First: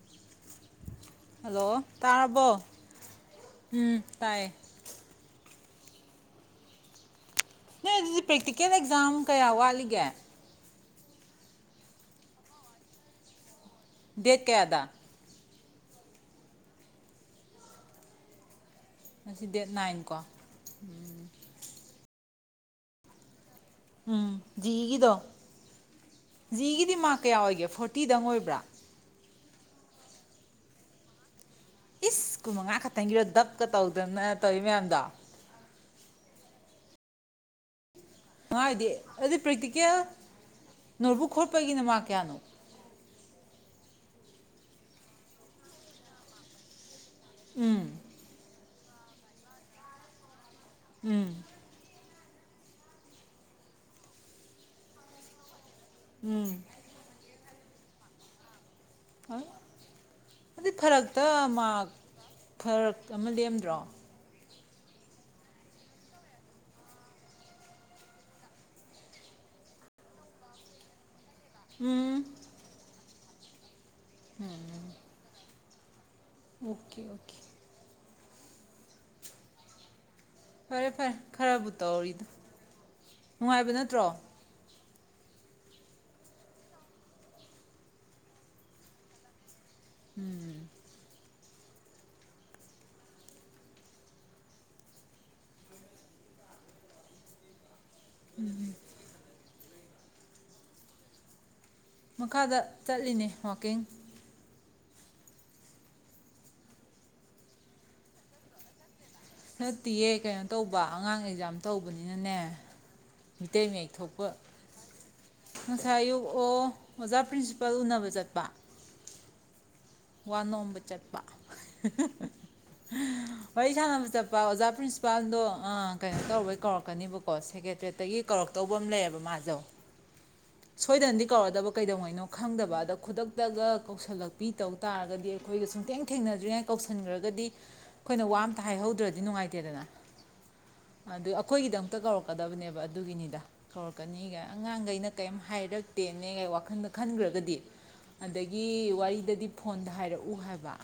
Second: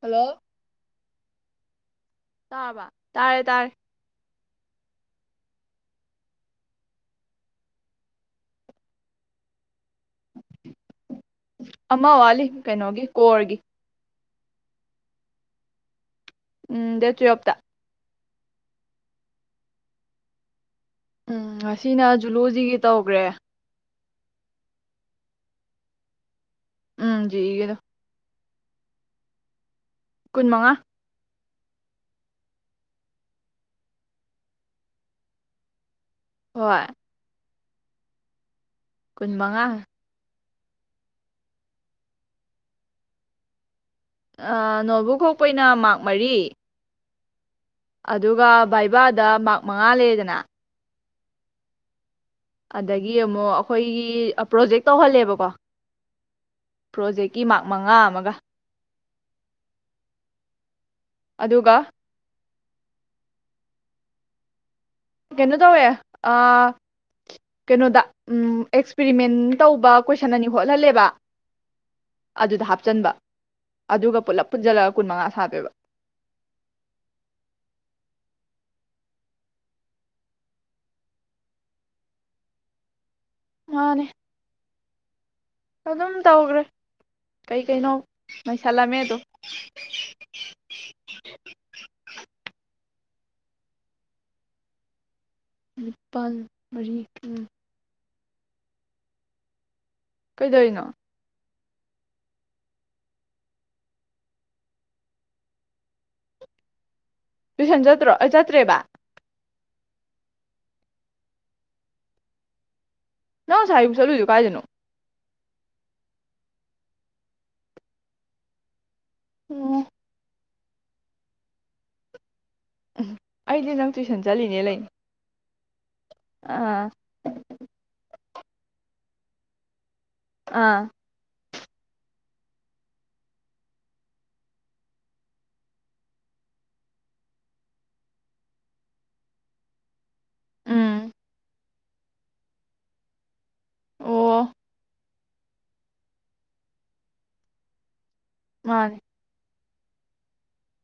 hello hello ꯇꯥꯔꯕꯣ ꯇꯥꯔꯕ ꯇꯥꯔꯦ ꯇꯥꯔꯦ ꯎꯝ ꯇꯥꯏ ꯅ ꯑꯗꯨꯗꯤ ꯄ꯭ꯔꯦꯛꯇꯤꯀꯦꯜ ꯑꯦꯛꯖꯥꯝ ꯀꯌꯥ ꯋꯥꯠꯂꯤꯒ ꯑꯃꯥ ꯋꯥꯂꯤ ꯀꯩꯅꯣꯒꯤ ꯀꯣꯔꯒꯤ ꯗꯦꯠ ꯀꯌꯥꯗꯥ ꯎꯝ ꯗꯦ ꯊ꯭ꯔꯤ ꯍꯞꯗ ꯑꯁꯤ ꯗꯦꯠ ꯅꯥꯏꯟ ꯀꯣ ꯎꯝ ꯉꯁꯤꯅ ꯖꯨꯂꯣꯖꯤꯒꯤ ꯇꯧꯈ꯭ꯔꯦ ꯎꯝ ꯤꯗꯣ ꯖꯤꯒꯤꯗꯤ ꯃꯥꯔꯛ ꯎꯝ ꯀꯌꯥ ꯑꯣꯏꯒꯦ ꯖꯤꯏꯒꯤꯗꯣ ꯐꯣꯔꯇꯤꯗꯪ ꯑꯣꯏꯕ꯭ꯔꯥ ꯀꯨꯟ ꯃꯉꯥ ꯏꯁ ꯀꯨꯟꯃꯉꯥ ꯈꯛꯇꯪꯒꯤꯔꯣ ꯗꯞꯀ ꯇꯧꯗꯅ ꯇꯧꯋꯤ ꯃꯌꯥꯝꯗꯣ ꯍꯣꯏ ꯃꯥꯗꯤ ꯀꯨꯟ ꯑꯗꯨꯗꯤ ꯃꯉꯥ ꯄꯀꯤ ꯀꯌꯥ ꯅꯠꯕꯨꯛ ꯈꯣꯠꯄꯒꯤꯅ ꯃꯥ ꯀꯌꯥꯅꯣ ꯅꯣꯠꯕꯨ ꯀꯄ ꯑꯣꯏꯅ ꯃꯥꯔꯛ ꯃꯔꯤ ꯑꯗꯨꯒ ꯥꯏ ꯕꯥꯗ ꯃꯉꯥ ꯂꯩꯔꯗꯅ ꯎꯝ ꯑꯗꯒꯤ ꯑꯃꯨꯛ ꯑꯩꯈꯣꯏꯒꯤ ꯄ꯭ꯔꯣꯖꯦꯛ ꯇꯧꯍꯜꯂꯦꯕꯀꯣ ꯎꯝ ꯏ ꯃꯥꯛ ꯃꯉꯥ ꯑꯃꯒ [inaudible] ꯑꯗꯨꯗꯤ ꯐꯔꯛꯇ ꯃꯥ ꯑꯗꯨꯒ ꯐꯔꯛ ꯑꯃ ꯂꯦꯝꯗ꯭ꯔꯣ ꯀꯩꯅꯣ ꯇꯧꯋꯦ ꯀꯩꯅꯣꯗ ꯑꯦꯛꯁꯄꯔꯤꯃꯦꯟ ꯇꯧꯕ ꯀꯣꯏꯁꯟ ꯑꯅꯤ ꯍꯣꯠꯍꯜꯂꯦꯕ ꯎꯝ ꯑꯗꯨꯗ ꯍꯥꯞꯆꯟꯕ ꯑꯗꯨꯒ ꯄꯨꯂꯞ ꯄꯨꯟꯁꯤꯜꯂꯒ ꯀꯨꯟ ꯃꯉꯥ ꯊꯥꯕꯦꯕ ꯑꯣꯀꯦ ꯑꯣꯀꯦ ꯐꯔꯦ ꯐꯔꯦ ꯈꯔꯕꯨ ꯎ ꯇ ꯑꯣꯏꯔꯤꯗ ꯅꯨꯡꯉꯥꯏꯕ ꯃꯥꯅꯦ ꯅꯠꯇ꯭ꯔꯣ ꯑꯗꯨꯝ ꯇꯧꯈ꯭ꯔꯦ ꯀꯩꯀꯩꯅꯣ ꯃꯩꯁꯜꯂꯝꯃꯦꯗꯣ ꯎꯝ ꯅꯤꯄꯥꯜ ꯃꯔꯤ ꯎꯝ ꯀꯩꯗꯧꯅꯣ ꯃꯈꯥꯗ ꯆꯠꯂꯤꯅꯦ ꯋꯀꯤꯡ ꯇꯨꯏꯁꯟ ꯆꯠꯇ꯭ꯔꯣ ꯑꯩ ꯆꯠꯇ꯭ꯔꯦꯕ ꯅꯠꯇꯦꯌꯦ ꯀꯩꯅꯣ ꯇꯧꯕ ꯑꯉꯥꯡ ꯑꯦꯛꯖꯥꯝ ꯇꯧꯕꯅꯤꯅꯅꯦ ꯅꯪ ꯃꯤꯇꯩ ꯉꯁꯥꯏ ꯃꯌꯦꯛ ꯑꯌꯨꯛ ꯆꯠꯂꯨꯏꯗꯣ ꯊꯣꯛꯄ ꯀꯥꯏꯗꯅꯣ ꯉꯁꯥꯏ ꯑꯌꯨꯣꯛ ꯑꯣ ꯑꯣꯖꯥ ꯄ꯭ꯔꯤꯟꯁꯤꯄꯥꯜ ꯎꯅꯕ ꯆꯠꯄ ꯎꯝ ꯋꯥꯅꯣꯝꯕ ꯆꯠꯄ ꯑꯩꯗꯤ ꯋꯥꯔꯤ ꯅꯪ ꯁꯥꯟꯅꯕ ꯇꯨꯏꯁꯟ ꯆꯠꯄ ꯆꯠꯂꯤꯅꯦ ꯑꯣꯖꯥ ꯂꯩꯅꯤ ꯄ꯭ꯔꯤꯟꯁꯤꯄꯥꯜꯗꯣ ꯑꯥ ꯀꯩꯅꯣ ꯇꯧꯕꯩ ꯑꯥ ꯀꯧꯔꯛꯀꯅꯤꯕꯀꯣ ꯁꯦꯀ꯭ꯔꯦꯇꯔꯤꯌꯦꯠꯇꯒꯤ ꯀꯧꯔꯛꯇꯧꯕ ꯑꯃ ꯂꯩꯌꯦꯕ ꯃꯥꯁꯣ ꯑꯥ ꯁꯣꯏꯗꯅꯗꯤ ꯀꯧꯔꯗꯕ ꯀꯩꯗꯧꯉꯩꯅꯣ ꯈꯪꯗꯕ ꯑꯗ ꯈꯨꯗꯛꯇꯒ ꯀꯧꯁꯜꯂꯛꯄꯤ ꯇꯧ ꯇꯥꯔꯒꯗꯤ ꯑꯩꯈꯣꯏꯒ ꯁꯨꯡꯊꯦꯡ ꯊꯦꯡꯅꯗ꯭ꯔꯤꯉꯩ ꯀꯧꯁꯤꯟꯈ꯭ꯔꯒꯗꯤ ꯑꯩꯈꯣꯏꯅ ꯋꯥ ꯑꯝꯇ ꯍꯥꯏꯍꯧꯗ꯭ꯔꯗꯤ ꯅꯨꯡꯉꯥꯏꯇꯦꯗꯅ ꯎꯝ ꯑꯗꯨ ꯑꯩꯈꯣꯏꯒꯤꯗ ꯑꯝꯛꯇ ꯀꯧꯔꯛꯀꯗꯕꯅꯦꯕ ꯑꯗꯨꯒꯤꯅꯤꯗ ꯑꯣ ꯀꯧꯔꯛꯀꯅꯤꯒ ꯑꯉꯥꯡꯈꯩꯩꯅ ꯀꯩꯝ ꯍꯥꯏꯔꯛꯇꯦꯅꯦꯒ ꯋꯥꯈꯜꯗ ꯈꯟꯈ꯭ꯔꯒꯗꯤ ꯑꯗꯒꯤ ꯃꯥꯅꯦ ꯋꯥꯔꯤꯗꯗꯤ ꯐꯣꯟꯗ ꯍꯥꯏꯔꯛꯎ ꯍꯥꯏꯕ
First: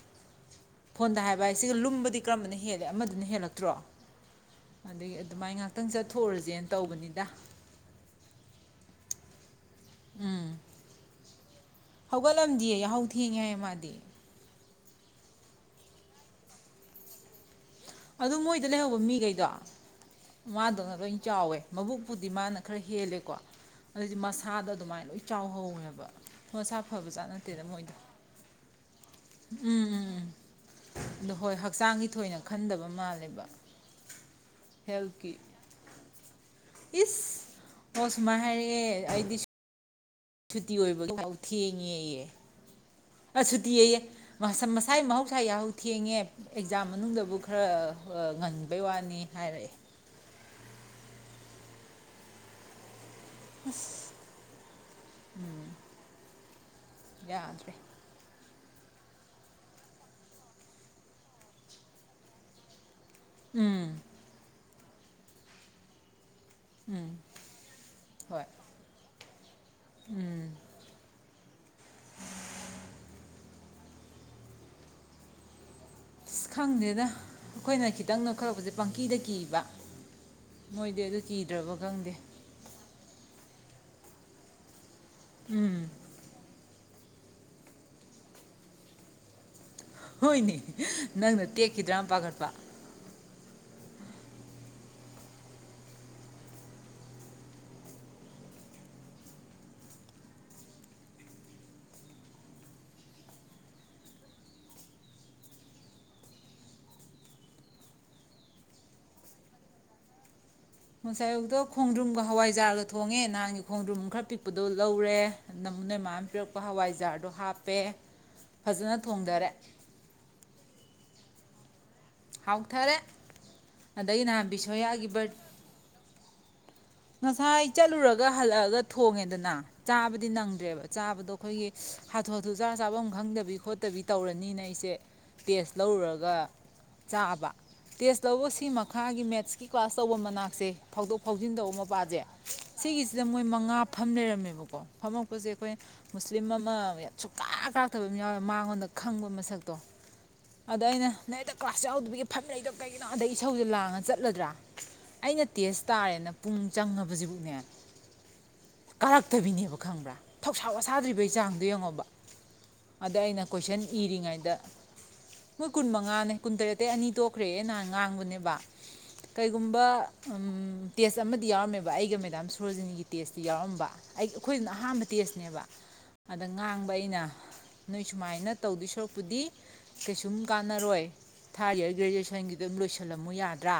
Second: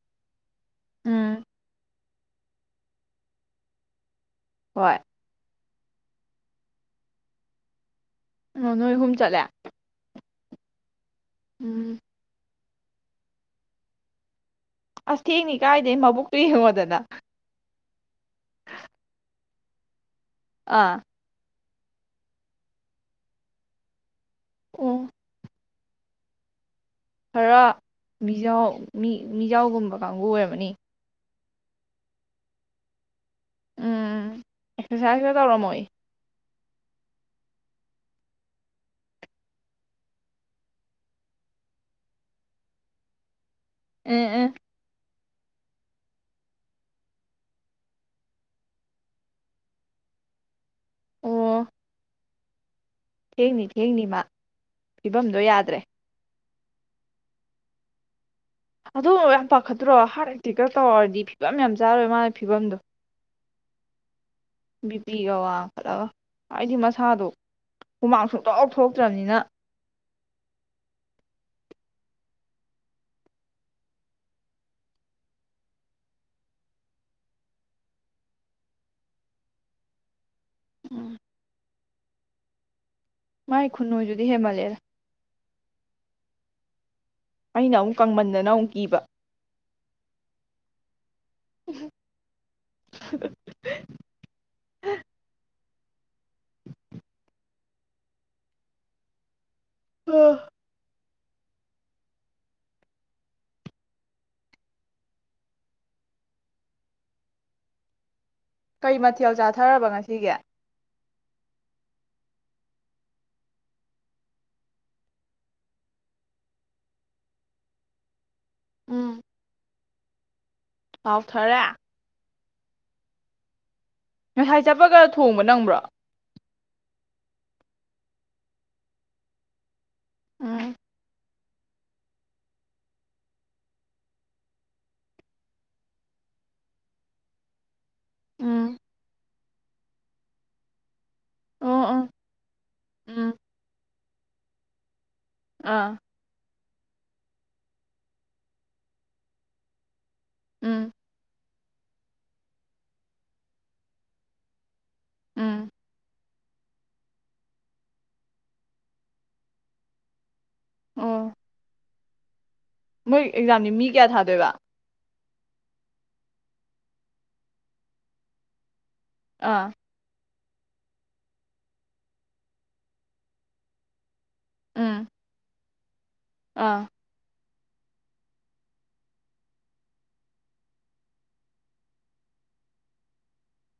ꯐꯣꯟꯗ ꯎꯝ ꯍꯥꯏꯕ ꯍꯥꯏ ꯁꯤꯒ ꯂꯨꯝꯕꯗꯤ ꯀꯔꯝꯕꯅ ꯍꯦꯜꯂꯦ ꯑꯃꯗꯅ ꯍꯦꯜꯂꯛꯇ꯭ꯔꯣ ꯍꯣꯏ ꯑꯗꯨꯗꯒꯤ ꯑꯗꯨꯃꯥꯏꯅ ꯉꯥꯛꯇ ꯈꯤꯇꯪ ꯆꯠꯊꯣꯛꯎꯔꯁꯦꯅ ꯇꯧꯕꯅꯤꯗ ꯅꯣꯏꯍꯨꯝ ꯆꯂꯦ ꯍꯧꯒꯣꯂꯝꯗꯤ ꯌꯥꯍꯧ ꯊꯤꯉꯦ ꯃꯥꯗꯤ ꯑꯁ ꯊꯦꯡꯅꯤ ꯀꯥꯏꯗꯦ ꯃꯕꯨꯛꯇꯨ ꯌꯦꯡꯉꯣꯗꯅ ꯑꯗꯨ ꯃꯣꯏꯗ ꯂꯩꯍꯧꯕ ꯃꯤꯈꯩꯗꯣ ꯑꯥ ꯃꯥꯗꯨꯅ ꯂꯣꯏ ꯆꯥꯎꯋꯦ ꯃꯕꯨꯛꯄꯨꯗꯤ ꯃꯥꯅ ꯈꯔ ꯍꯦꯜꯂꯦꯀꯣ ꯑꯗꯨꯗꯤ ꯃꯁ ꯊꯥꯗ ꯑꯣ ꯑꯗꯨꯃꯥꯏꯅ ꯂꯣꯏ ꯆꯥꯎꯍꯧꯋꯦꯕ ꯄꯁꯥ ꯈꯔ ꯃꯤꯖꯥꯎ ꯎꯝ ꯃꯤꯖꯥꯎꯒꯨꯝꯕ ꯎꯝ ꯎꯝ ꯀꯥꯡꯕꯨ ꯑꯣꯏꯔꯕꯅꯤ ꯑꯗꯣ ꯍꯣꯏ ꯍꯛꯆꯥꯡꯒꯤ ꯊꯣꯏꯅꯒ ꯈꯟꯗꯕ ꯃꯥꯜꯂꯦꯕ ꯎꯝ ꯑꯦꯛꯁꯔꯁꯥꯏꯁꯇ ꯍꯦꯜꯠꯀꯤ ꯇꯧꯔꯝꯃꯣꯏ ꯏꯁ ꯍ ꯁꯃꯥꯏ ꯍꯥꯏꯔꯦ ꯑꯩꯗꯤ ꯁꯨꯇꯤ ꯑꯣꯏꯕꯗꯐꯥꯎ ꯊꯦꯡꯉꯦꯑ ꯑꯁꯨꯇꯤꯌꯦꯌꯦ ꯎꯝ ꯎꯝ ꯃꯁꯝ ꯃꯁꯥꯏ ꯃꯍ ꯄꯩꯥ ꯌꯥꯍꯧ ꯊꯦꯡꯉꯦ ꯑꯦꯛꯖꯥꯝ ꯃꯅꯨꯡꯗꯕꯨ ꯈꯔ ꯉꯟꯕꯩ ꯋꯥꯅꯤ ꯍꯥꯏꯔꯛꯑꯦ ꯑꯣ ꯊꯦꯡꯅꯤ ꯊꯦꯡꯅꯤ ꯃꯥ ꯐꯤꯕꯝꯗꯣ ꯌꯥꯗ꯭ꯔꯦ ꯌꯥꯗ꯭ꯔꯦ ꯑꯗꯨꯒꯨꯝꯕ ꯌꯥꯝ ꯄꯥꯈꯠꯇ꯭ꯔꯣ ꯍꯥꯔꯠ ꯑꯦꯇꯦꯛꯀ ꯇꯧꯔꯛꯔꯗꯤ ꯐꯤꯕꯝ ꯌꯥꯝ ꯆꯥꯔꯣꯏ ꯃꯥꯅ ꯐꯤꯕꯝꯗꯣ ꯎꯝ ꯕꯤ ꯄꯤꯒ ꯋꯥ ꯀꯗ ꯍꯥꯏꯗꯤ ꯎꯝ ꯃꯁꯥꯗꯣ ꯍꯨꯃꯥꯡ ꯍꯣꯏ ꯁꯨꯡꯇꯥꯎ ꯊꯣꯛꯇ꯭ꯔꯕꯅꯤꯅ ꯎꯝ ꯑꯁ ꯈꯪꯗꯦꯅ ꯑꯩꯈꯣꯏꯅ ꯈꯤꯇꯪ ꯅꯈꯠꯂꯛꯄꯁꯦ ꯄꯪꯀꯤꯗ ꯀꯤꯕ ꯃꯣꯏꯗꯤ ꯑꯗꯨ ꯀꯤꯗ꯭ꯔꯕ ꯈꯪꯗꯦ ꯃꯥꯏ ꯈꯨꯟꯅꯨꯖꯗꯤ ꯍꯦꯃꯜꯂꯦꯔ ꯎꯝ ꯑꯩꯅ ꯑꯃꯨꯛ ꯀꯪꯃꯟꯗꯅ ꯑꯃꯨꯛ ꯀꯤꯕ ꯍꯣꯏꯅꯦ ꯅꯪꯅ ꯇꯦꯛꯈꯤꯗ꯭ꯔꯥ ꯑꯃ ꯄꯥꯈꯠꯄ ꯑꯣ ꯀꯩ ꯃꯊꯦꯜ ꯆꯥꯊꯔꯕ ꯉꯁꯤꯒ ꯉꯁꯥꯏꯌꯨꯗꯣ ꯈꯣꯡꯗ꯭ꯔꯨꯝꯒ ꯍꯋꯥꯏꯖꯥꯔꯒ ꯊꯣꯡꯉꯦ ꯅꯍꯥꯟꯒꯤ ꯈꯣꯡꯗ꯭ꯔꯨꯝ ꯈꯔ ꯄꯤꯛꯄꯗꯣ ꯂꯧꯔꯦ ꯅꯃꯨꯅꯩ ꯃꯥꯅ ꯄꯤꯔꯛꯄ ꯍꯋꯥꯏꯖꯥꯔꯗꯣ ꯍꯥꯞꯄꯦ ꯐꯖꯅ ꯊꯣꯡꯊꯔꯦ ꯄꯥꯎꯊꯔꯦ ꯍꯧꯥꯎꯊꯔꯦ ꯉꯁꯥꯏ ꯆꯠꯄꯒ ꯊꯣꯡꯕ ꯅꯪꯕ꯭ꯔꯣ ꯉꯁꯥꯏ ꯆꯠꯂꯨꯔꯒ ꯍꯜꯂꯛꯑꯒ ꯊꯣꯡꯉꯦꯗꯅ ꯆꯥꯕꯗꯤ ꯎꯝ ꯅꯪꯗ꯭ꯔꯦꯕ ꯆꯥꯕꯗꯣ ꯑꯩꯈꯣꯏꯒꯤ ꯍꯥꯊꯨ ꯍꯥꯊꯨ ꯆꯥ ꯆꯥꯐꯝ ꯈꯪꯗꯕꯤ ꯈꯣꯠꯇꯕꯤ ꯇꯧꯔꯅꯤꯅ ꯑꯩꯁꯦ ꯇꯦꯁ ꯂꯧꯔꯨꯔꯒ ꯆꯥꯕ ꯇꯦꯁ ꯂꯧꯕ ꯁꯤ ꯎꯝ ꯃꯈꯥꯒꯤ ꯃꯦꯠꯁꯀꯤ ꯀ꯭ꯂꯥꯁ ꯇꯧꯕ ꯃꯅꯥꯛꯁꯦ ꯐꯥꯎꯗꯣꯛ ꯐꯥꯎꯖꯤꯟꯗꯧꯕ ꯑꯣ ꯑꯣ ꯑꯃ ꯁꯤꯒꯤꯁꯤꯗ ꯎꯝ ꯃꯣꯏ ꯃꯉꯥ ꯞꯐꯝꯝ ꯂꯩꯔꯝꯃꯦꯕꯀꯣ ꯐꯝ ꯄꯖꯦ ꯑꯩꯈꯣꯏ ꯑꯥ ꯃꯨꯁꯂꯤꯝ ꯑꯝ ꯑꯃ ꯁꯨꯀꯥ ꯀꯥꯇꯕ ꯑꯃ ꯌꯥꯎꯋꯦ ꯃꯉꯣꯟꯗ ꯈꯪꯕ ꯃꯁꯛꯇꯣ ꯎꯝ ꯑꯗꯥꯏꯩꯅ ꯀ꯭ꯂꯥꯁ ꯌꯥꯎꯗꯕꯒꯤ ꯐꯝ ꯂꯩꯗꯣ ꯀꯩꯒꯤꯅꯣ ꯑꯗꯩ ꯏꯁꯧꯁꯦ ꯂꯥꯡꯉꯒ ꯆꯠꯂꯗ꯭ꯔꯥ ꯑꯩꯅ ꯎꯝ ꯇꯦꯖ ꯇꯥꯔꯦꯅ ꯄꯨꯡ ꯆꯪꯉꯕꯁꯤꯕꯨꯛꯅꯦ ꯀꯥꯔꯛꯇꯕꯤꯅꯦꯕ ꯈꯪꯕ꯭ꯔꯥ ꯊꯧꯁꯥ ꯋꯥꯁꯥꯗ꯭ꯔꯤꯕꯩ ꯑꯣ ꯆꯥꯡꯗꯨꯣ ꯌꯦꯡꯉꯣꯕ ꯑꯗ ꯃꯣꯏ ꯑꯩꯅ ꯑꯦꯛꯖꯥꯝꯅꯤ ꯀꯣꯏꯁꯟ ꯃꯤ ꯀꯌꯥ ꯊꯥꯗꯣꯏꯕ ꯏꯔꯤꯉꯩꯗ ꯃꯣꯏ ꯀꯨꯟ ꯃꯉꯥꯅꯦ ꯀꯨꯟꯇꯔꯦꯠꯇꯩ ꯑꯅꯤ ꯇꯣꯛꯈ꯭ꯔꯦ ꯅꯍꯥꯟ ꯉꯥꯡꯕꯅꯦꯕ ꯑꯥ ꯀꯩꯒꯨꯝꯕ ꯎꯝ ꯇꯦꯖ ꯑꯝ ꯌꯥꯎꯔꯝꯃꯦꯕ ꯑꯩꯒ ꯃꯦꯗꯥꯝ ꯁꯣꯔꯣꯖꯤꯅꯤꯒꯤ ꯇꯦꯁꯇꯤ ꯌꯥꯎꯔꯝꯕ ꯑꯩ ꯑꯩꯈꯣꯏꯗꯨꯅ ꯑꯍꯥꯟꯕ ꯎꯝ ꯇꯦꯖꯅꯦꯕ ꯑꯗ ꯑꯥ ꯉꯥꯡꯕ ꯑꯩꯅ ꯅꯣꯏ ꯁꯨꯃꯥꯏꯅ ꯇꯧꯗꯣꯏ ꯁꯣꯔꯛꯄꯨꯗꯤ ꯀꯩꯁꯨꯝ ꯀꯥꯟꯅꯔꯣꯏ ꯊꯥꯔꯠ ꯏꯔ ꯒ꯭ꯔꯦꯖꯨꯋꯦꯁꯟꯒꯤꯗ ꯑꯗꯨꯝ ꯂꯣꯏꯁꯤꯜꯂꯝꯃꯨ ꯌꯥꯗ꯭ꯔꯥ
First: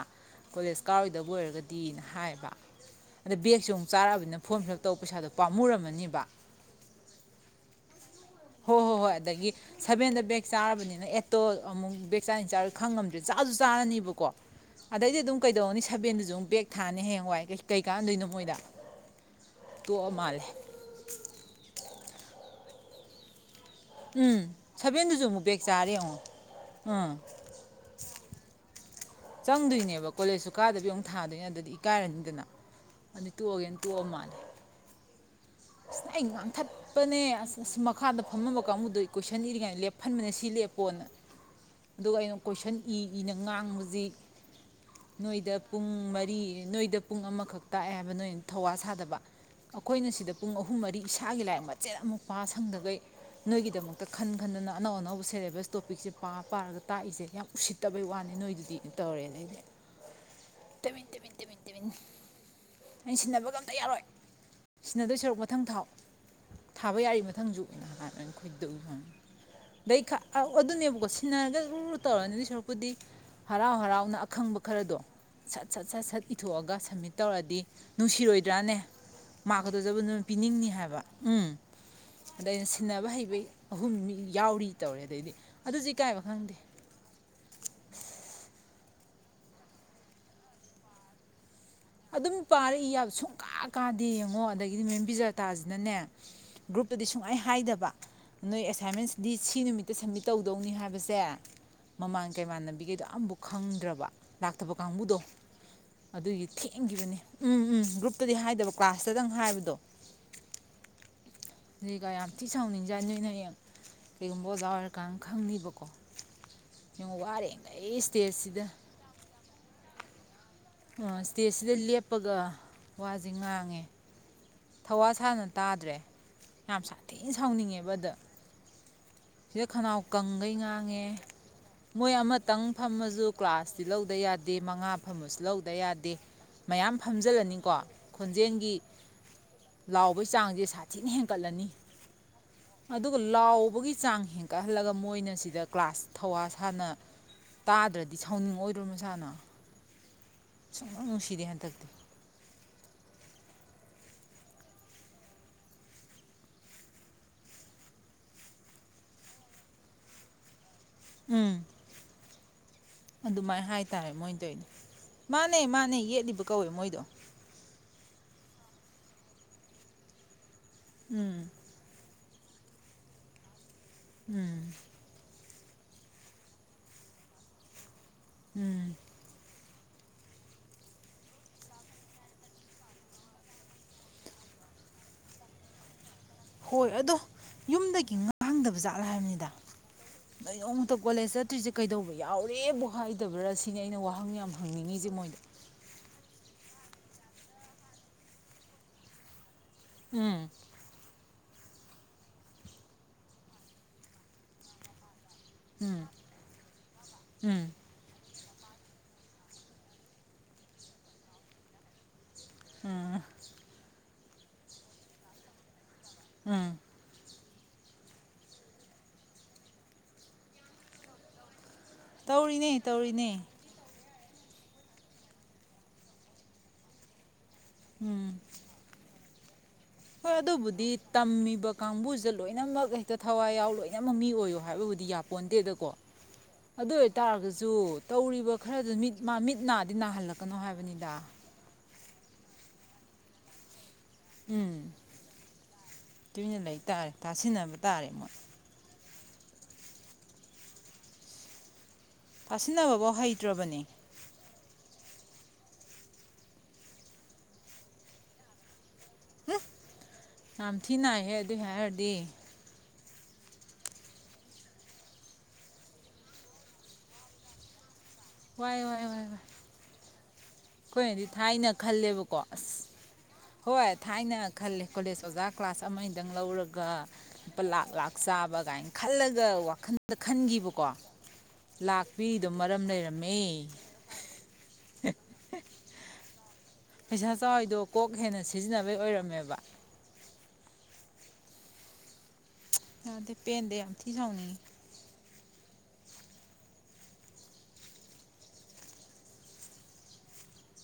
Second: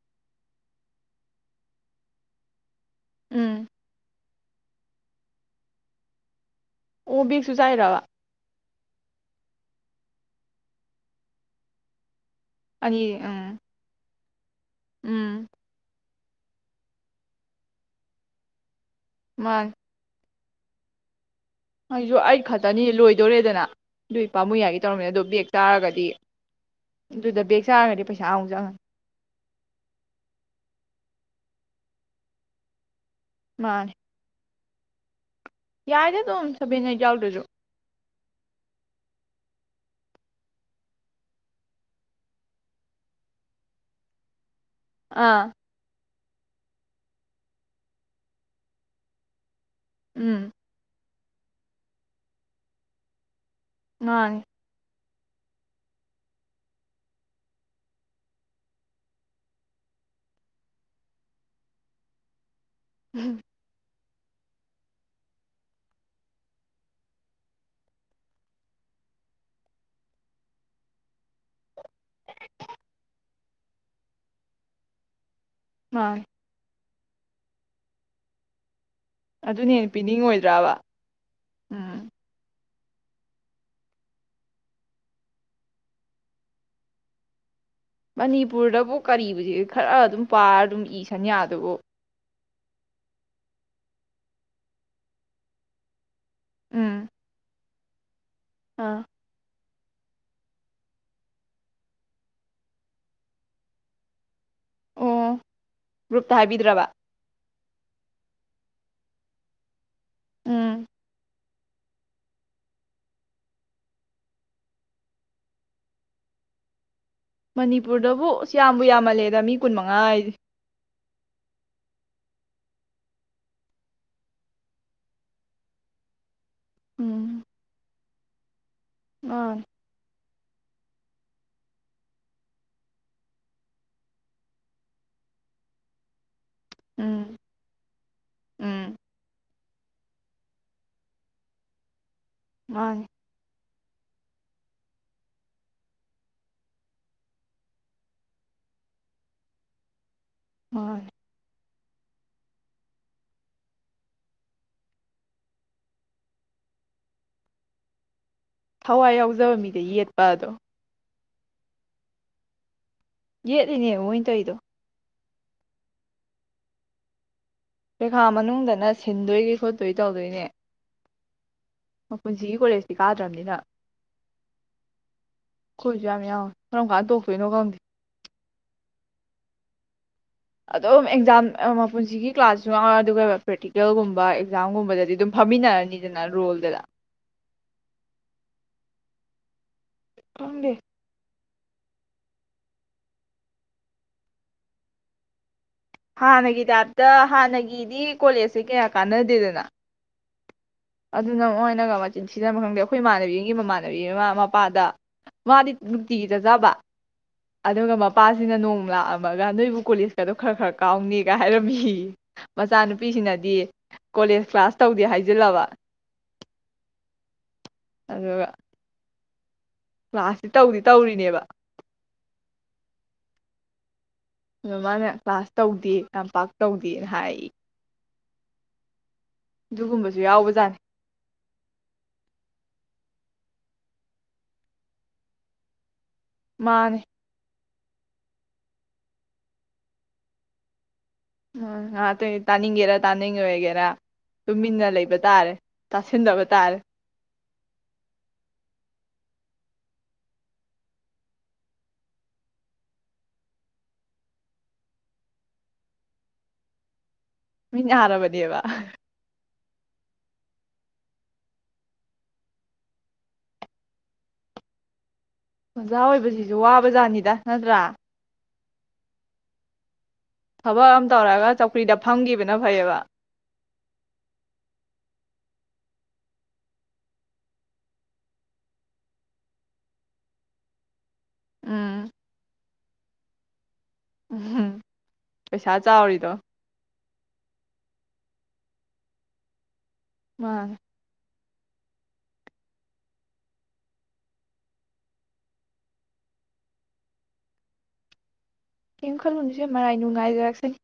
ꯀꯣꯂꯦꯖ ꯀꯥꯎꯔꯣꯏꯗꯕ ꯑꯣꯏꯔꯒꯗꯤꯅ ꯍꯥꯏꯕ ꯑꯗ ꯎꯝ ꯕꯒꯁꯨ ꯑꯃꯨꯛ ꯆꯥꯛꯑꯅꯤꯅ ꯐꯣꯝ ꯐꯤꯜ ꯑꯞ ꯇꯧꯕ ꯄꯩꯁꯥꯗꯣ ꯄꯥꯝꯃꯨꯔꯝꯃꯅꯤꯕ ꯑꯣ ꯕꯦꯛꯁꯨ ꯆꯥꯏꯔꯕ ꯍꯣꯏ ꯍꯣꯏ ꯍꯣꯏ ꯑꯗꯒꯤ ꯁꯚꯦꯟꯗ ꯕꯦꯛ ꯆꯥꯔꯕꯅꯤꯅ ꯑꯦꯇꯣ ꯑꯃꯨꯛ ꯕ ꯆꯅꯤ ꯆꯥꯔꯣꯏ ꯑꯅꯤ ꯈꯪꯉꯝꯗ꯭ꯔꯦ ꯆꯥꯁꯨ ꯎꯝ ꯆꯥꯔꯅꯤꯕꯀꯣ ꯑꯗꯩꯗꯤ ꯑꯗꯨꯝ ꯎꯝ ꯀꯩꯗꯧꯅꯤ ꯁꯕꯦꯟ ꯕꯦꯛꯒ ꯊꯥꯅꯤ ꯍꯦꯛ ꯍꯋꯥꯏ ꯀꯩ ꯀꯥꯟꯗꯣꯏꯅꯣ ꯃꯣꯏꯗ ꯃꯥꯅꯦ ꯇꯣꯛꯑ ꯃꯥꯜꯂꯦ [inaudible] ꯑꯩꯁꯨ ꯑꯩ ꯈꯛꯇꯅꯤ ꯂꯣꯏꯗꯣꯔꯦꯗꯅ ꯑꯗꯨ ꯎꯝ ꯄꯥꯝꯃꯨꯏ ꯌꯥꯒꯤ ꯇꯧꯔꯝꯃꯤꯅꯤ ꯑꯗꯨ ꯁꯚꯦꯟꯗꯨꯁꯨ ꯑꯃꯨꯛ ꯕꯦꯛ ꯆꯥꯔꯦ ꯆꯥꯔꯒꯗꯤ ꯌꯦꯡꯉꯣ ꯑꯥ ꯑꯗꯨꯗ ꯕꯦꯛ ꯆꯥꯔꯒꯗꯤ ꯄꯩꯁꯥ ꯑꯃꯨꯛ ꯆꯪꯉꯅꯤ ꯆꯪꯗꯣꯏꯅꯦꯕ ꯀꯣꯂꯦꯖꯁꯨ ꯀꯥꯗꯕꯤ ꯑꯃꯨꯛ ꯊꯥꯗꯣꯏꯅꯦ ꯑꯗꯨꯗꯤ ꯏꯀꯥꯏꯔꯅꯤꯗꯅ ꯑ ꯇꯣꯛꯑꯒꯦꯅ ꯇꯣꯛꯑ ꯃꯥꯜꯂꯦ ꯑꯁ ꯌꯥꯔꯦ ꯑꯩ ꯑꯗꯨꯝ ꯁꯕꯦꯟ ꯑꯦꯇ ꯉꯥꯡꯊꯠꯄꯅꯦ ꯌꯥꯎꯗ꯭ꯔꯁꯨ ꯑꯁ ꯑꯁ ꯃꯈꯥꯗ ꯐꯝꯃꯝꯕ ꯀꯥꯡꯕꯨꯗꯨꯣ ꯑꯩ ꯀꯣꯏꯁꯟ ꯏꯔꯤꯉꯥꯏꯗ ꯂꯦꯞꯐꯟꯕꯅ ꯁꯤ ꯂꯦꯞꯄꯣꯅ ꯑꯗꯨꯒ ꯑꯩꯅ ꯀꯣꯏꯁꯟ ꯏ ꯏꯅ ꯉꯥꯡꯕꯁꯤ ꯑꯥ ꯅꯣꯏꯗ ꯄꯨꯡ ꯃꯔꯤ ꯅꯣꯏꯗ ꯄꯨꯡ ꯑꯃꯈꯛ ꯇꯥꯛꯑꯦ ꯍꯥꯏꯕ ꯅꯣꯏꯅ ꯊꯧꯋꯥ ꯁꯥꯗꯕ ꯑꯩꯈꯣꯏꯅ ꯁꯤꯗ ꯎꯝ ꯑꯍꯨꯝ ꯃꯔꯤ ꯏꯁꯥꯒꯤ ꯂꯥꯏꯔꯤꯛ ꯃꯆꯦꯠ ꯑꯃꯨꯛ ꯄꯥ ꯁꯪꯗꯈꯩ ꯅꯣꯏꯒꯤꯗꯃꯛꯇ ꯈꯟ ꯃꯥꯅꯦ ꯈꯟꯗꯨꯅ ꯑꯅꯎ ꯑꯅꯥꯎꯕ ꯁꯦꯂꯦꯕꯁ ꯇꯣꯄꯤꯛꯁꯦ ꯄꯥ ꯄꯥꯔꯒ ꯇꯥꯛꯏꯁꯦ ꯌꯥꯝ ꯎꯁꯤꯠꯇꯕꯩ ꯋꯥꯅꯤ ꯅꯣꯏꯗꯨꯗꯤ ꯇꯧꯔꯦꯅꯦ ꯑꯩꯁꯦ ꯅ ꯁꯤꯟꯅꯕꯒ ꯑꯝꯇ ꯌꯥꯔꯣꯏ ꯁꯤꯟꯅꯗꯣꯏ ꯁꯔꯨꯛ ꯃꯊꯪ ꯊꯥꯎ ꯊꯥꯕ ꯌꯥꯔꯤ ꯃꯊꯪꯁꯨ ꯈꯣꯏꯗꯣꯛꯪ ꯑꯗꯩ ꯑꯗꯨꯅꯦꯕꯀꯣ ꯁꯤꯟꯅꯔꯒ ꯂ ꯇꯧꯔꯅꯤ ꯑꯗꯨꯏ ꯁꯔꯨꯛꯄꯨꯗꯤ ꯍꯔꯥꯎ ꯍꯔꯥꯎꯅ ꯑꯈꯪꯕ ꯈꯔꯗꯣ ꯁꯠ ꯁꯠ ꯁꯠ ꯁꯠ ꯃꯥꯅꯦ ꯏꯊꯣꯛꯑꯒ ꯁꯝꯃꯤꯠ ꯇꯧꯔꯗꯤ ꯅꯨꯡꯁꯤꯔꯣꯏꯗ꯭ꯔꯥꯅꯦ ꯑꯗꯨꯗ ꯗꯖꯕ ꯅꯣꯏ ꯄꯤꯅꯤꯡꯅꯤ ꯍꯥꯏꯕ ꯎꯝ ꯑꯗ ꯑꯩꯅ ꯁꯤꯟꯅꯕ ꯍꯩꯕꯩ ꯑꯍꯨꯝ ꯃꯤ ꯌꯥꯎꯔꯤ ꯇꯧꯔꯦ ꯑꯗꯩꯗꯤ ꯑꯗꯨꯗꯤ ꯏ ꯀꯥꯏꯕ ꯈꯪꯗꯦ ꯃꯅꯤꯄꯨꯔꯗꯕꯨ ꯀꯔꯤꯕꯨꯁꯤ ꯈꯔ ꯑꯗꯨꯝ ꯄꯥꯔ ꯑꯗꯨꯝ ꯏ ꯁꯟꯌꯥꯗꯨꯕꯨ ꯑꯗꯨꯝ ꯄꯥꯔꯛꯏ ꯁꯨꯡꯀꯥ ꯀꯥꯗꯦ ꯌꯦꯡꯉꯣ ꯑꯗꯒꯤꯗꯤ ꯃꯦꯝ ꯕꯤꯖꯥꯇꯥꯁꯤꯅꯅꯦ ꯒ꯭ꯔꯨꯞꯇꯨꯗꯤ ꯎꯝ ꯁꯨꯡꯃꯥꯏ ꯍꯥꯏꯗꯕ ꯅꯣꯏ ꯑꯥ ꯑꯦꯁꯥꯏꯟꯃꯦꯟꯁꯗꯤ ꯁꯤ ꯅꯨꯃꯤꯠ ꯍꯦꯛꯇ ꯁꯝꯃꯤꯠ ꯇꯧꯗꯧꯅꯤ ꯍꯥꯏꯕꯁꯦ ꯃꯃꯥꯡꯒꯩ ꯃꯥꯟꯅꯕꯤꯒꯩꯗꯣ ꯑꯝꯐꯥꯎ ꯈꯪꯗ꯭ꯔꯕ ꯂꯥꯛꯇꯕ ꯀꯥꯡꯕꯨꯗꯣ ꯑꯣ ꯒ꯭ꯔꯨꯞꯇ ꯑꯗꯨꯒꯤ ꯍꯥꯏꯕꯤꯗ꯭ꯔꯕ ꯊꯦꯡꯍꯈꯤꯕꯅꯤ ꯎꯝ ꯎꯝ ꯒ꯭ꯔꯨꯞꯇꯗꯤ ꯍꯥꯏꯗꯕ ꯀ꯭ꯂꯥꯁꯇꯗꯪ ꯍꯥꯏꯕꯗꯣ ꯎꯝ ꯂꯤꯀ ꯌꯥꯝ ꯊꯤ ꯁꯥꯎꯅꯤꯡꯖ ꯅꯣꯏꯅ ꯍꯌꯦꯡ ꯀꯩꯒꯨꯝꯕ ꯑꯣꯖꯥ ꯑꯣꯏꯔꯀꯥꯟ ꯈꯪꯅꯤꯕꯀꯣ ꯌꯦꯡꯉꯣ ꯋꯥꯔꯤꯈꯩ ꯃꯅꯤꯄꯨꯔꯗꯕꯨ ꯏꯁꯇꯦꯖꯁꯤꯗ ꯌꯥꯝꯕꯨ ꯌꯥꯝꯃꯜꯂꯦꯗ ꯃꯤ ꯀꯨꯟ ꯃꯉꯥ ꯏꯁꯇꯦꯖꯁꯤꯗ ꯂꯦꯞꯄꯒ ꯋꯥꯁꯦ ꯉꯥꯡꯉꯦ ꯊꯋꯥ ꯁꯥꯅ ꯇꯥꯗ꯭ꯔꯦ ꯌꯥꯝ ꯁꯥꯊꯤꯅ ꯎꯝ ꯁꯥꯎꯅꯤꯡꯉꯦꯕ ꯑꯗꯣ ꯃꯥꯅꯦ ꯁꯤꯗ ꯈꯅꯥꯎ ꯀꯪꯈꯩ ꯉꯥꯡꯉꯦ ꯃꯣꯏ ꯑꯃꯇꯪ ꯐꯝꯃꯁꯨ ꯀ꯭ꯂꯥꯁꯇꯤ ꯂꯧꯗ ꯌꯥꯗꯦ ꯃꯉꯥ ꯐꯝꯃꯁꯨ ꯂꯧꯗ ꯌꯥꯗꯦ ꯃꯌꯥꯝ ꯎꯝ ꯐꯝꯖꯤꯜꯂꯅꯤꯀꯣ ꯈꯣꯟꯖꯦꯜꯒꯤ ꯎꯝ ꯂꯥꯎꯕꯩ ꯆꯥꯡꯁꯦ ꯁꯥꯊꯤꯅ ꯍꯦꯟꯀꯠꯂꯅꯤ ꯃꯥꯅꯦ ꯑꯗꯨꯒ ꯂꯥꯎꯕꯒꯤ ꯆꯥꯡ ꯍꯦꯟꯀꯠꯍꯜꯂꯒ ꯃꯣꯏꯅ ꯁꯤꯗ ꯀ꯭ꯂꯥꯁ ꯊꯧꯋꯥ ꯁꯥꯅ ꯇꯥꯗ꯭ꯔꯗꯤ ꯁꯥꯎꯅꯤꯡꯉꯏꯗꯣ ꯃꯁꯥꯅ ꯁꯨꯡ ꯃꯥꯅꯦ ꯅꯨꯡꯁꯤꯗꯦ ꯍꯟꯗꯛꯇꯤ ꯊꯋꯥꯏ ꯌꯥꯎꯖꯕ ꯃꯤꯗ ꯌꯦꯠꯄ ꯑꯗꯣ ꯎꯝ ꯑꯗꯨꯃꯥꯏ ꯌꯦꯠꯂꯤꯅꯦ ꯍꯥꯏꯇꯥꯔꯦ ꯃꯣꯏꯅ ꯇꯧꯔꯤꯗꯣ ꯃꯣꯏꯇꯩꯗꯣ ꯃꯥꯅꯦ ꯃꯥꯅꯦ ꯌꯦꯠꯂꯤꯕ ꯀꯧꯋꯦ ꯃꯣꯏꯗꯣ ꯄꯩꯈꯥ ꯃꯅꯨꯡꯗꯅ ꯁꯤꯟꯗꯣꯏꯒꯤ ꯈꯣꯠꯇꯣꯏ ꯇꯧꯗꯣꯏꯅꯦ ꯎꯝ ꯃꯄꯨꯟꯁꯤꯒꯤ ꯀꯣꯂꯦꯁꯇꯤ ꯀꯥꯗ꯭ꯔꯝꯅꯤꯅ ꯎꯝ ꯑꯩꯈꯣꯏꯖꯨ ꯌꯥꯝ ꯌꯥꯎꯏ ꯀꯔꯝ ꯀꯥꯟ ꯇꯣꯛꯇꯣꯏꯅꯣ ꯈꯪꯗꯦ ꯎꯝ ꯑꯗꯨꯝ ꯑꯦꯛꯖꯥꯝ ꯑꯃ ꯃꯄꯨꯟꯁꯤꯒꯤ ꯀ꯭ꯂꯥꯁ ꯁꯨꯡꯌꯥꯎ ꯑꯗꯨꯒ ꯄ꯭ꯔꯦꯛꯇꯤꯀꯦꯜꯒꯨꯝꯕ ꯑꯦꯛꯖꯥꯝꯒꯨꯝꯕꯗꯗꯤ ꯑꯗꯨꯝ ꯐꯝꯃꯤꯟꯅꯔꯅꯤ ꯅ ꯔꯣꯜꯗꯔ ꯍꯣꯏ ꯑꯗꯣ ꯌꯨꯝꯗꯒꯤ ꯉꯥꯡꯗꯕꯥꯖꯥꯠꯂ ꯍꯥꯏꯕꯅꯤꯗ ꯀꯩ ꯈꯪꯗꯦ ꯅꯣꯡꯃꯇꯥ ꯀꯣꯂꯦꯁ ꯆꯠ ꯆꯇ꯭ꯔꯤꯁꯦ ꯀꯩꯗꯧꯕ ꯌꯥꯎꯔꯦꯕꯣꯛ ꯍꯥꯏꯗꯕ꯭ꯔꯥ ꯁꯤꯅꯤ ꯑꯩꯅ ꯋꯥꯍꯪ ꯌꯥꯝ ꯍꯪꯅꯤꯡꯉꯤꯁꯦ ꯃꯣꯏꯗ ꯍꯥꯟꯅꯒꯤ ꯇꯥꯏꯞꯇ ꯍꯥꯟꯅꯒꯤꯗꯤ ꯀꯣꯂꯦꯖꯁꯦ ꯀꯌꯥ ꯀꯥꯅꯗꯦꯗꯅ ꯎꯝ ꯑꯗꯨꯅ ꯃꯣꯏꯅꯒ ꯃꯆꯤꯟ ꯊꯤꯔꯃꯕꯔ ꯈꯪꯗꯦ ꯑꯩꯈꯣꯏ ꯏꯃꯥꯟꯅꯕꯤꯝꯒꯤ ꯃꯃꯥꯟꯅꯕꯤ ꯑꯃ ꯃꯄꯥꯗ ꯃꯥꯗꯤ ꯎꯝ ꯅꯨꯡꯇꯤꯒꯤ ꯆꯠꯆꯕ ꯎꯝ ꯑꯗꯨꯒ ꯃꯞ ꯃꯄꯥꯁꯤꯅ ꯅꯣꯡꯃꯥ ꯂꯥꯛꯑꯝꯃꯒ ꯅꯣꯏꯕꯨ ꯀꯣꯂꯦꯖꯀꯗꯣ ꯈꯔ ꯈꯔ ꯀꯥꯎꯅꯦꯒ ꯍꯥꯏꯔꯝꯃꯦꯌꯦ ꯎꯝ ꯃꯆꯥꯅꯨꯄꯤꯁꯤꯅꯗꯤ ꯀꯣꯂꯦꯖ ꯀ꯭ꯂꯥꯁ ꯇꯧꯗꯦ ꯍꯥꯏꯖꯜꯂꯕ ꯎꯝ ꯑꯗꯨꯒ ꯀ꯭ꯂꯥꯁꯇꯤ ꯇꯧꯗꯤ ꯇꯧꯔꯤꯅꯦꯕ ꯇꯧꯔꯤꯅꯦ ꯇꯧꯔꯤꯅꯦ ꯑꯗꯣ ꯃꯥꯅ ꯀ꯭ꯂꯥꯁ ꯇꯧꯗꯦ ꯌꯥꯝꯄꯥꯛ ꯇꯧꯗꯦ ꯍꯥꯏ ꯎꯝ ꯑꯗꯨꯒꯨꯝꯕꯁꯨ ꯍꯣꯏ ꯌꯥꯎꯕꯖꯥꯠꯅꯤ ꯑꯗꯨꯕꯨꯗꯤ ꯇꯝꯃꯤꯕ ꯀꯥꯡꯕꯨꯖꯦ ꯂꯣꯏꯅꯃꯛ ꯍꯦꯛꯇ ꯊꯋꯥꯏ ꯌꯥꯎ ꯂꯣꯏꯅꯃꯛ ꯃꯤ ꯑꯣꯏꯌꯣ ꯍꯥꯏꯕꯕꯨꯗꯤ ꯌꯥꯄꯣꯟꯇꯦꯗꯀꯣ ꯑꯗꯨ ꯃꯥꯅꯦ ꯑꯣꯏꯇꯥꯔꯒꯁꯨ ꯁꯨ ꯇꯧꯔꯤꯕ ꯈꯔꯗꯨ ꯃꯤꯠ ꯃꯥ ꯃꯤꯠ ꯅꯥꯗꯤ ꯅꯥꯍꯜꯂꯛꯀꯅꯣ ꯍꯥꯏꯕꯅꯤꯗ ꯑ ꯇꯥꯅꯤꯡꯒꯦꯔ ꯇꯥꯅꯤꯡꯒꯦꯔ [inaudible] ꯇꯨꯃꯤꯟꯅ ꯎꯝ ꯂꯩꯕ ꯇꯥꯔꯦ ꯇꯥꯁꯤꯟꯗꯕ ꯇꯨꯃꯤꯟꯅ ꯇꯥꯔꯦ ꯂꯩ ꯇꯥꯁꯤꯟꯅꯕ ꯇꯥꯔꯦ ꯃꯣꯏ ꯇꯥꯁꯤꯟꯅꯕꯕꯧ ꯍꯩꯇ꯭ꯔꯕꯅꯦ ꯃꯤꯠ ꯅꯥꯔꯕꯅꯦꯕ ꯎꯃ ꯌꯥꯝ ꯊꯤ ꯅꯥꯏꯍꯦ ꯑꯗꯨꯏ ꯍꯥꯏꯔꯨꯔꯗꯤ ꯑꯣꯖꯥ ꯑꯣꯏꯕꯁꯤꯁꯨ ꯋꯥꯕꯖꯥꯠꯅꯤꯗ ꯅꯠꯇ꯭ꯔꯥ ꯋꯥꯏ ꯋꯥꯏ ꯋꯥꯏ ꯋꯥꯏ ꯊꯕꯛ ꯑꯃ ꯑꯩꯈꯣꯏꯅꯗꯤ ꯇꯧꯔꯒ ꯊꯥꯏꯅ ꯆꯧꯀ꯭ꯔꯤꯗ ꯈꯜꯂꯦꯕꯀꯣ ꯐꯝꯈꯤꯕꯅ ꯑꯁ ꯐꯩꯌꯦꯕ ꯍꯣꯏ ꯊꯥꯏꯅ ꯈꯜꯂꯦ ꯀꯣꯂꯦꯖ ꯑꯣꯖꯥ ꯀ꯭ꯂꯥꯁ ꯑꯃꯅꯤꯗꯪ ꯂꯧꯔꯒ ꯂꯨꯄꯥ ꯂꯥꯛ ꯂꯥꯛ ꯆꯥꯕ ꯒꯥꯏꯅ ꯈꯜꯂꯒ ꯋꯥꯈꯞꯗ ꯈꯟꯈꯤꯕꯀꯣ ꯎꯝ ꯂꯥꯛꯄꯤꯗꯣ ꯃꯔꯝ ꯂꯩꯔ ꯃꯦ ꯄꯩꯁꯥ ꯆꯥꯎꯔꯤꯗꯣ ꯄꯩꯁꯥ ꯆꯥꯎꯏꯗꯣ ꯀꯣꯛ ꯍꯦꯟꯅ ꯁꯤꯖꯤꯟꯅꯕꯩ ꯑꯣꯏꯔꯝꯃꯦꯕ ꯃꯥꯅꯦ ꯑꯗꯤ ꯄꯦꯟꯗ ꯌꯥꯝꯊꯤ ꯁꯥꯎꯅꯤꯡꯉꯤ ꯀꯩꯝ ꯈꯜꯂꯨꯅꯨꯁꯦ ꯃꯔꯥꯏ ꯅꯨꯡꯉꯥꯏꯖꯔꯛꯁꯅꯤ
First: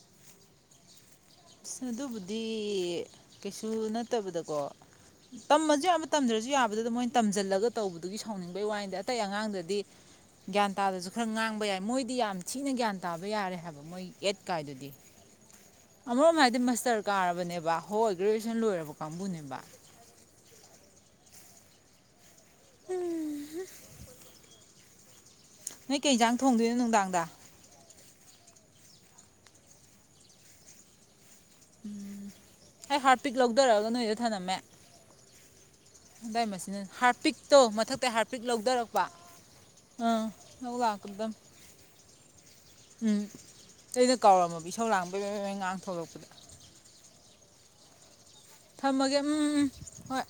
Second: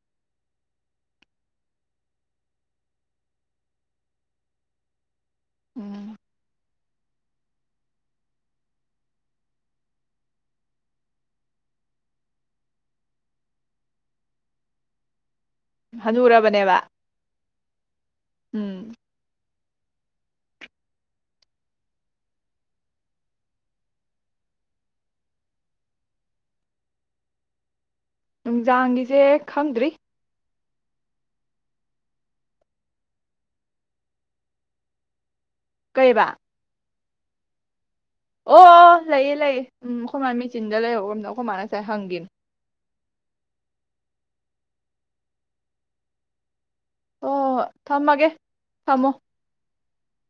ꯑꯁ ꯑꯗꯨꯕꯨꯗꯤ ꯀꯩꯁꯨ ꯅꯠꯇꯕꯗꯀꯣ ꯇꯝꯃꯖꯨ ꯌꯥꯝꯕ ꯎꯝ ꯇꯝꯗ꯭ꯔꯖꯤ ꯌꯥꯕ ꯑꯗꯨꯗꯨꯗ ꯃꯣꯏꯅ ꯇꯝꯖꯜꯂꯒ ꯇꯧꯕꯗꯨꯒꯤ ꯁꯥꯎꯅꯤꯡꯕꯩ ꯋꯥꯅꯤꯗꯤ ꯑꯇꯩ ꯑꯉꯥꯡꯗꯗꯤ ꯒ꯭ꯌꯥꯟ ꯇꯥꯗꯔꯁꯨ ꯈꯔ ꯉꯥꯡꯕ ꯌꯥꯏ ꯃꯣꯏꯗꯤ ꯌꯥꯝ ꯊꯤꯅ ꯒ꯭ꯌꯥꯟ ꯇꯥꯕ ꯌꯥꯔꯦ ꯍꯥꯏꯕ ꯃꯣꯏ ꯑꯦꯠ ꯀꯥꯏꯗꯨꯗꯤ ꯑꯃꯔꯣꯝ ꯍꯥꯏꯗꯤ ꯍꯅꯨꯔꯕꯅꯦꯕ ꯃꯁꯇꯔ ꯀꯥꯔꯕꯅꯦꯕ ꯍꯣꯏ ꯒ꯭ꯔꯦꯖꯨꯌꯦꯁꯟ ꯎꯝ ꯂꯣꯏꯔꯕ ꯀꯥꯡꯕꯨꯅꯦꯕ ꯎꯝ ꯍꯝ ꯅꯣꯏ ꯀꯩ ꯏꯟꯖꯥꯡ ꯊꯣꯡꯗꯣꯏꯅꯣ ꯅꯨꯡꯗꯥꯡꯗ ꯅꯨꯡꯗꯥꯡꯒꯤꯖꯦ ꯈꯪꯗ꯭ꯔꯤ ꯎꯝ ꯑꯩ ꯍꯥꯔꯠ ꯄꯤꯛ ꯂꯧꯗꯔꯒ ꯅꯣꯏꯗ ꯊꯥꯅꯝꯃꯦ ꯀꯩꯕ ꯗꯥꯏꯃꯁꯤꯅ ꯍꯥꯠ ꯄꯤꯛꯇꯣ ꯃꯊꯛ ꯑꯣ ꯑꯣ ꯂꯩꯌꯦ ꯂꯩꯌꯦ ꯎꯝ ꯑꯩꯈꯣꯏ ꯑꯥ ꯃꯥꯏ ꯂꯧ ꯃꯦꯆꯤꯟꯗ ꯂꯩꯍꯧꯔꯝꯅꯣ ꯂꯥꯛꯀꯗꯝ ꯑꯩꯈꯣꯏ ꯃꯥꯅ ꯉꯁꯥꯏ ꯍꯪꯒꯤꯝꯅꯤ ꯎꯝ ꯑꯩꯅ ꯀꯥꯎꯔꯝꯃꯕ ꯏꯁꯧ ꯂꯥꯡꯕꯩ ꯕꯦ ꯕꯦꯡ ꯉꯥꯡꯉꯥ ꯊꯣꯛꯂꯛꯄꯗ ꯑꯣ ꯊꯝꯃꯒꯦ ꯊꯝꯃꯣ ꯊꯝꯃꯒꯦ ꯎꯝ ꯎꯝ ꯎꯝ ꯍꯣꯏ